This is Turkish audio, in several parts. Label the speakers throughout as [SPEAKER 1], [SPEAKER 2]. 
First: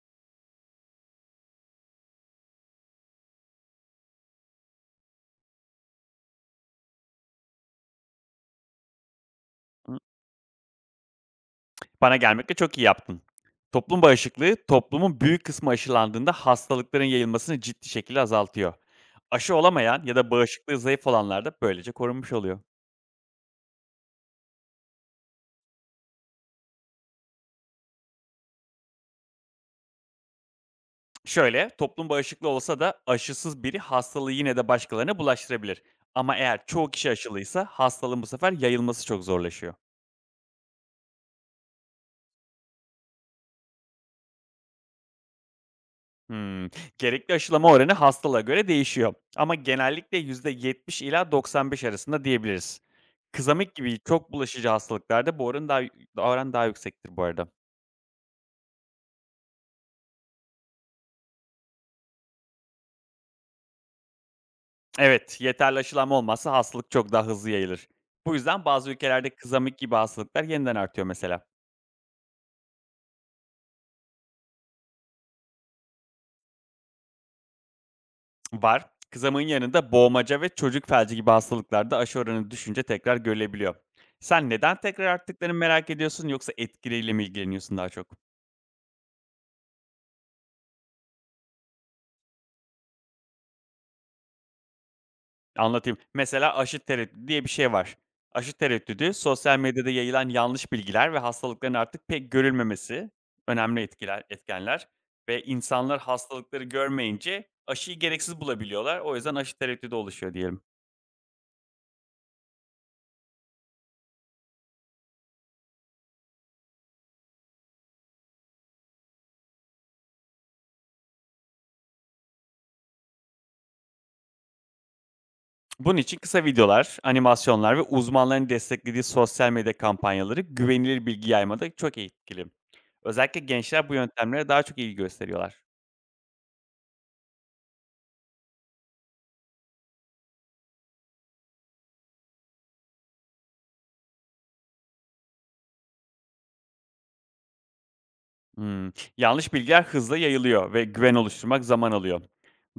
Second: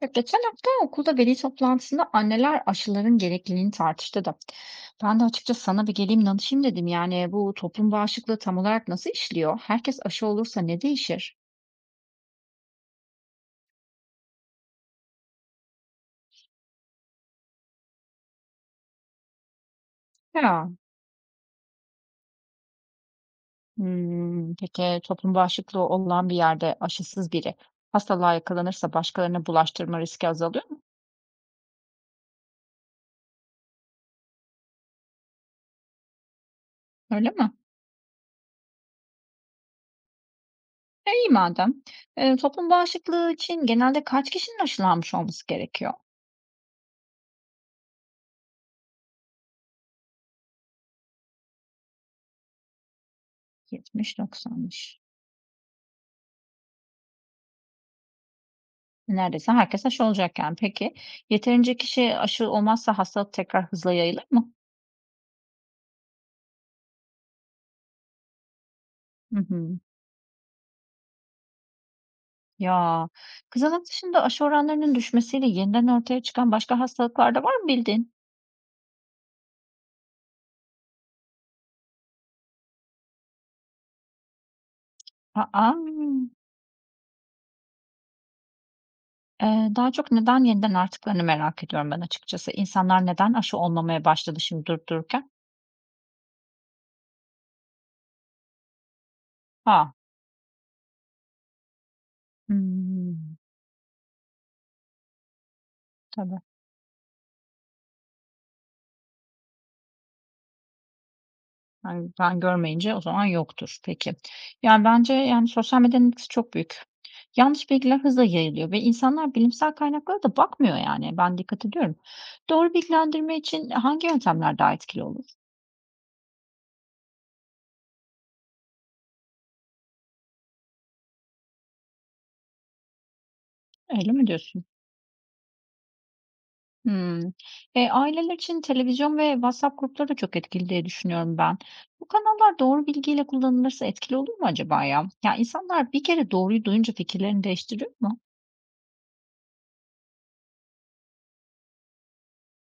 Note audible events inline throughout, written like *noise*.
[SPEAKER 1] Ya geçen hafta okulda veli toplantısında anneler aşıların gerekliliğini tartıştı da. Ben de açıkçası sana bir geleyim danışayım dedim. Yani bu toplum bağışıklığı tam olarak nasıl işliyor?
[SPEAKER 2] Hı.
[SPEAKER 1] Herkes aşı olursa ne değişir?
[SPEAKER 2] Bana gelmekle çok iyi yaptın. Toplum bağışıklığı, toplumun büyük kısmı aşılandığında hastalıkların yayılmasını ciddi şekilde azaltıyor. Aşı olamayan ya da
[SPEAKER 1] Ya,
[SPEAKER 2] bağışıklığı zayıf olanlar da böylece korunmuş oluyor.
[SPEAKER 1] peki toplum bağışıklığı olan bir yerde aşısız biri hastalığa yakalanırsa başkalarına bulaştırma riski azalıyor mu?
[SPEAKER 2] Şöyle, toplum bağışıklı olsa da aşısız biri hastalığı yine de başkalarına bulaştırabilir. Ama eğer çoğu kişi
[SPEAKER 1] Öyle mi?
[SPEAKER 2] aşılıysa hastalığın bu sefer yayılması çok zorlaşıyor.
[SPEAKER 1] E, iyi madem. E, toplum bağışıklığı için genelde kaç kişinin aşılanmış olması gerekiyor?
[SPEAKER 2] Hımm. Gerekli aşılama oranı hastalığa göre değişiyor ama genellikle %70 ila 95 arasında diyebiliriz. Kızamık gibi çok bulaşıcı
[SPEAKER 1] 70-90'mış.
[SPEAKER 2] hastalıklarda bu oran daha yüksektir bu arada.
[SPEAKER 1] Neredeyse herkes aşı olacak yani. Peki, yeterince kişi aşı olmazsa hastalık tekrar hızla yayılır mı?
[SPEAKER 2] Evet, yeterli aşılama olmazsa hastalık çok daha hızlı yayılır. Bu yüzden bazı ülkelerde
[SPEAKER 1] Hı
[SPEAKER 2] kızamık
[SPEAKER 1] hı.
[SPEAKER 2] gibi hastalıklar yeniden artıyor mesela.
[SPEAKER 1] Ya, kızamık dışında aşı oranlarının düşmesiyle yeniden ortaya çıkan başka hastalıklar da var mı bildiğin?
[SPEAKER 2] Var, kızamığın yanında boğmaca ve çocuk felci gibi hastalıklarda aşı oranı düşünce tekrar görülebiliyor. Sen neden tekrar arttıklarını
[SPEAKER 1] A!
[SPEAKER 2] merak ediyorsun yoksa etkileriyle mi ilgileniyorsun daha çok?
[SPEAKER 1] Daha çok neden yeniden arttıklarını merak ediyorum ben açıkçası. İnsanlar neden aşı olmamaya başladı şimdi durup dururken?
[SPEAKER 2] Anlatayım. Mesela aşı tereddüdü diye bir şey var. Aşı tereddüdü sosyal medyada
[SPEAKER 1] A!
[SPEAKER 2] yayılan yanlış bilgiler ve hastalıkların artık pek görülmemesi
[SPEAKER 1] Hımm.
[SPEAKER 2] önemli etkiler etkenler ve insanlar
[SPEAKER 1] Tabii.
[SPEAKER 2] hastalıkları görmeyince aşıyı gereksiz bulabiliyorlar. O yüzden aşı tereddüdü oluşuyor diyelim.
[SPEAKER 1] Ben görmeyince o zaman yoktur. Peki. Yani, bence, yani, sosyal medyanın etkisi çok büyük. Yanlış bilgiler hızla yayılıyor ve insanlar bilimsel kaynaklara da bakmıyor, yani. Ben dikkat ediyorum. Doğru bilgilendirme için hangi yöntemler daha etkili olur?
[SPEAKER 2] Bunun için kısa videolar, animasyonlar ve uzmanların desteklediği sosyal medya kampanyaları güvenilir bilgi yaymada çok etkili. Özellikle gençler bu
[SPEAKER 1] Öyle mi
[SPEAKER 2] yöntemlere daha
[SPEAKER 1] diyorsun?
[SPEAKER 2] çok ilgi gösteriyorlar.
[SPEAKER 1] Hımm. Aileler için televizyon ve WhatsApp grupları da çok etkili diye düşünüyorum ben. Bu kanallar doğru bilgiyle kullanılırsa etkili olur mu acaba ya? Ya, insanlar bir kere doğruyu duyunca fikirlerini değiştiriyor mu?
[SPEAKER 2] Hımm. Yanlış bilgiler hızla yayılıyor ve güven oluşturmak zaman alıyor.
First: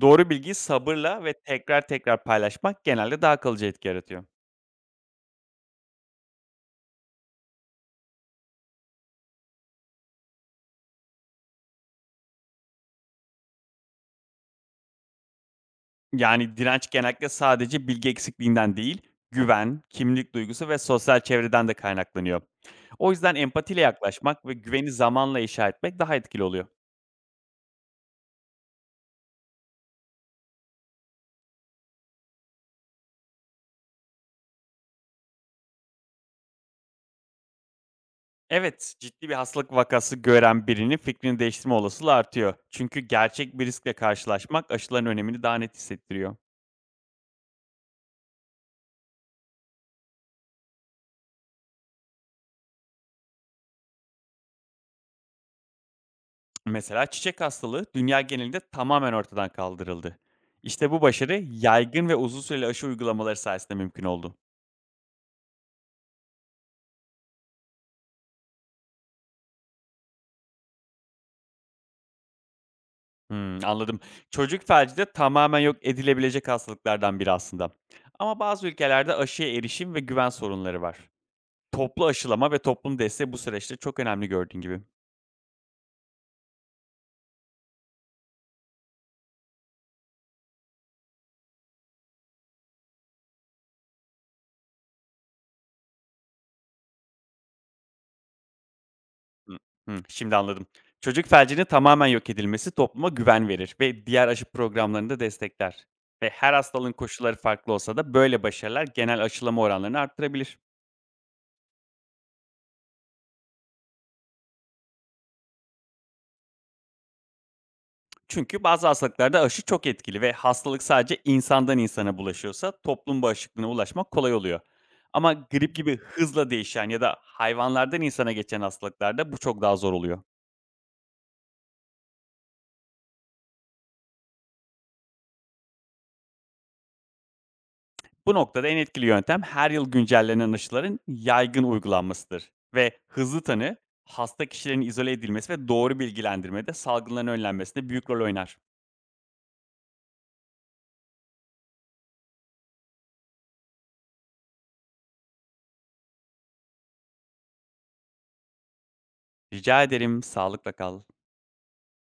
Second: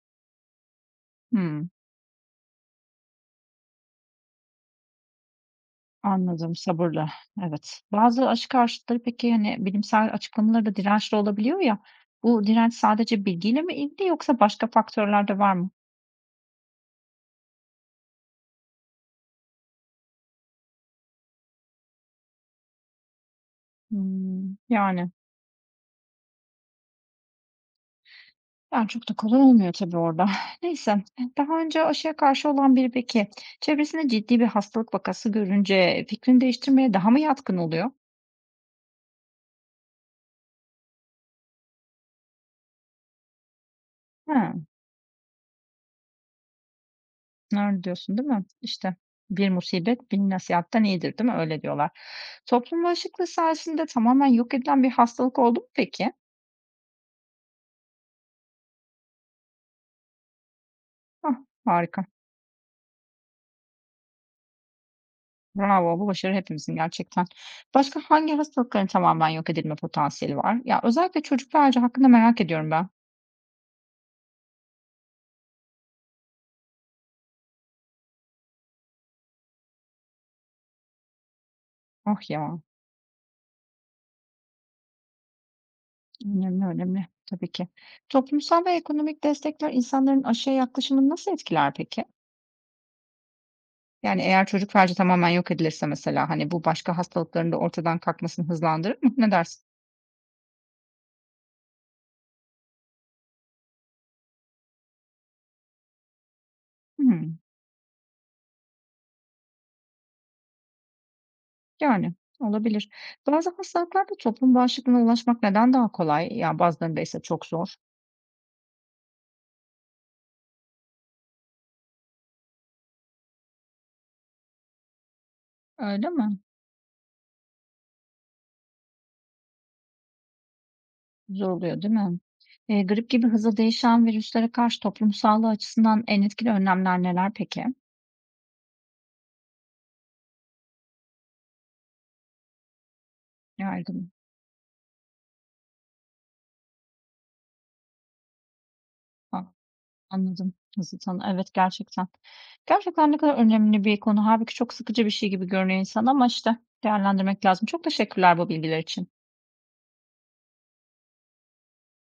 [SPEAKER 2] Doğru bilgiyi sabırla ve
[SPEAKER 1] Hımm.
[SPEAKER 2] tekrar tekrar paylaşmak genelde daha kalıcı etki yaratıyor.
[SPEAKER 1] Anladım, sabırla. Evet. Bazı aşı karşıtları peki, hani, bilimsel açıklamalara da dirençli olabiliyor ya, bu direnç sadece bilgiyle mi ilgili yoksa başka faktörler de var mı?
[SPEAKER 2] Yani direnç genellikle sadece bilgi eksikliğinden değil, güven, kimlik duygusu ve sosyal çevreden de kaynaklanıyor. O yüzden empatiyle yaklaşmak ve
[SPEAKER 1] Hımm,
[SPEAKER 2] güveni
[SPEAKER 1] yani.
[SPEAKER 2] zamanla inşa etmek daha etkili oluyor.
[SPEAKER 1] Yani, çok da kolay olmuyor tabii orada. *laughs* Neyse, daha önce aşıya karşı olan biri peki, çevresinde ciddi bir hastalık vakası görünce fikrini değiştirmeye daha mı yatkın oluyor?
[SPEAKER 2] Evet, ciddi bir hastalık vakası gören birinin fikrini değiştirme olasılığı artıyor. Çünkü gerçek bir riskle
[SPEAKER 1] He,
[SPEAKER 2] karşılaşmak aşıların önemini daha net hissettiriyor.
[SPEAKER 1] öyle diyorsun, değil mi? İşte, "Bir musibet bin nasihatten iyidir." değil mi? Öyle diyorlar. Toplum bağışıklığı sayesinde tamamen yok edilen bir hastalık oldu mu peki?
[SPEAKER 2] Mesela çiçek hastalığı dünya genelinde tamamen ortadan kaldırıldı. İşte bu
[SPEAKER 1] Hah,
[SPEAKER 2] başarı
[SPEAKER 1] harika.
[SPEAKER 2] yaygın ve uzun süreli aşı uygulamaları sayesinde mümkün oldu.
[SPEAKER 1] Bravo, bu başarı hepimizin gerçekten. Başka hangi hastalıkların tamamen yok edilme potansiyeli var? Ya, özellikle çocuk ve acil hakkında merak ediyorum ben.
[SPEAKER 2] Hmm, anladım. Çocuk felci de tamamen yok edilebilecek hastalıklardan biri aslında. Ama bazı ülkelerde aşıya erişim ve güven sorunları var. Toplu
[SPEAKER 1] Ah
[SPEAKER 2] aşılama ve
[SPEAKER 1] ya,
[SPEAKER 2] toplum desteği bu süreçte çok önemli gördüğün gibi.
[SPEAKER 1] önemli, önemli tabii ki. Toplumsal ve ekonomik destekler insanların aşıya yaklaşımını nasıl etkiler peki? Yani eğer çocuk felci tamamen yok edilirse mesela, hani, bu başka hastalıkların da ortadan kalkmasını hızlandırır mı? Ne
[SPEAKER 2] Hı,
[SPEAKER 1] dersin?
[SPEAKER 2] hı, Şimdi anladım. Çocuk felcinin tamamen yok edilmesi topluma güven verir ve diğer aşı programlarını da destekler. Ve her hastalığın koşulları
[SPEAKER 1] Hımm,
[SPEAKER 2] farklı olsa da böyle başarılar genel aşılama oranlarını arttırabilir.
[SPEAKER 1] Yani olabilir. Bazı hastalıklarda toplum bağışıklığına ulaşmak neden daha kolay? Ya, bazılarında ise çok zor,
[SPEAKER 2] Çünkü bazı hastalıklarda aşı çok etkili ve hastalık sadece insandan insana bulaşıyorsa toplum bağışıklığına ulaşmak kolay oluyor. Ama grip gibi
[SPEAKER 1] öyle mi?
[SPEAKER 2] hızla değişen ya da hayvanlardan insana geçen hastalıklarda bu çok daha zor oluyor.
[SPEAKER 1] Zor oluyor, değil mi? Grip gibi hızlı değişen virüslere karşı toplum sağlığı açısından en etkili önlemler neler peki?
[SPEAKER 2] Bu noktada en etkili yöntem her yıl güncellenen aşıların yaygın uygulanmasıdır ve hızlı tanı,
[SPEAKER 1] Yaygın.
[SPEAKER 2] hasta kişilerin izole edilmesi ve doğru bilgilendirmede salgınların önlenmesinde büyük rol oynar.
[SPEAKER 1] A, anladım. Hızlı tanı. Evet, gerçekten. Gerçekten ne kadar önemli bir konu. Hâlbuki çok sıkıcı bir şey gibi görünüyor insan ama, işte, değerlendirmek lazım. Çok teşekkürler bu bilgiler için.
[SPEAKER 2] Rica ederim, sağlıkla kal.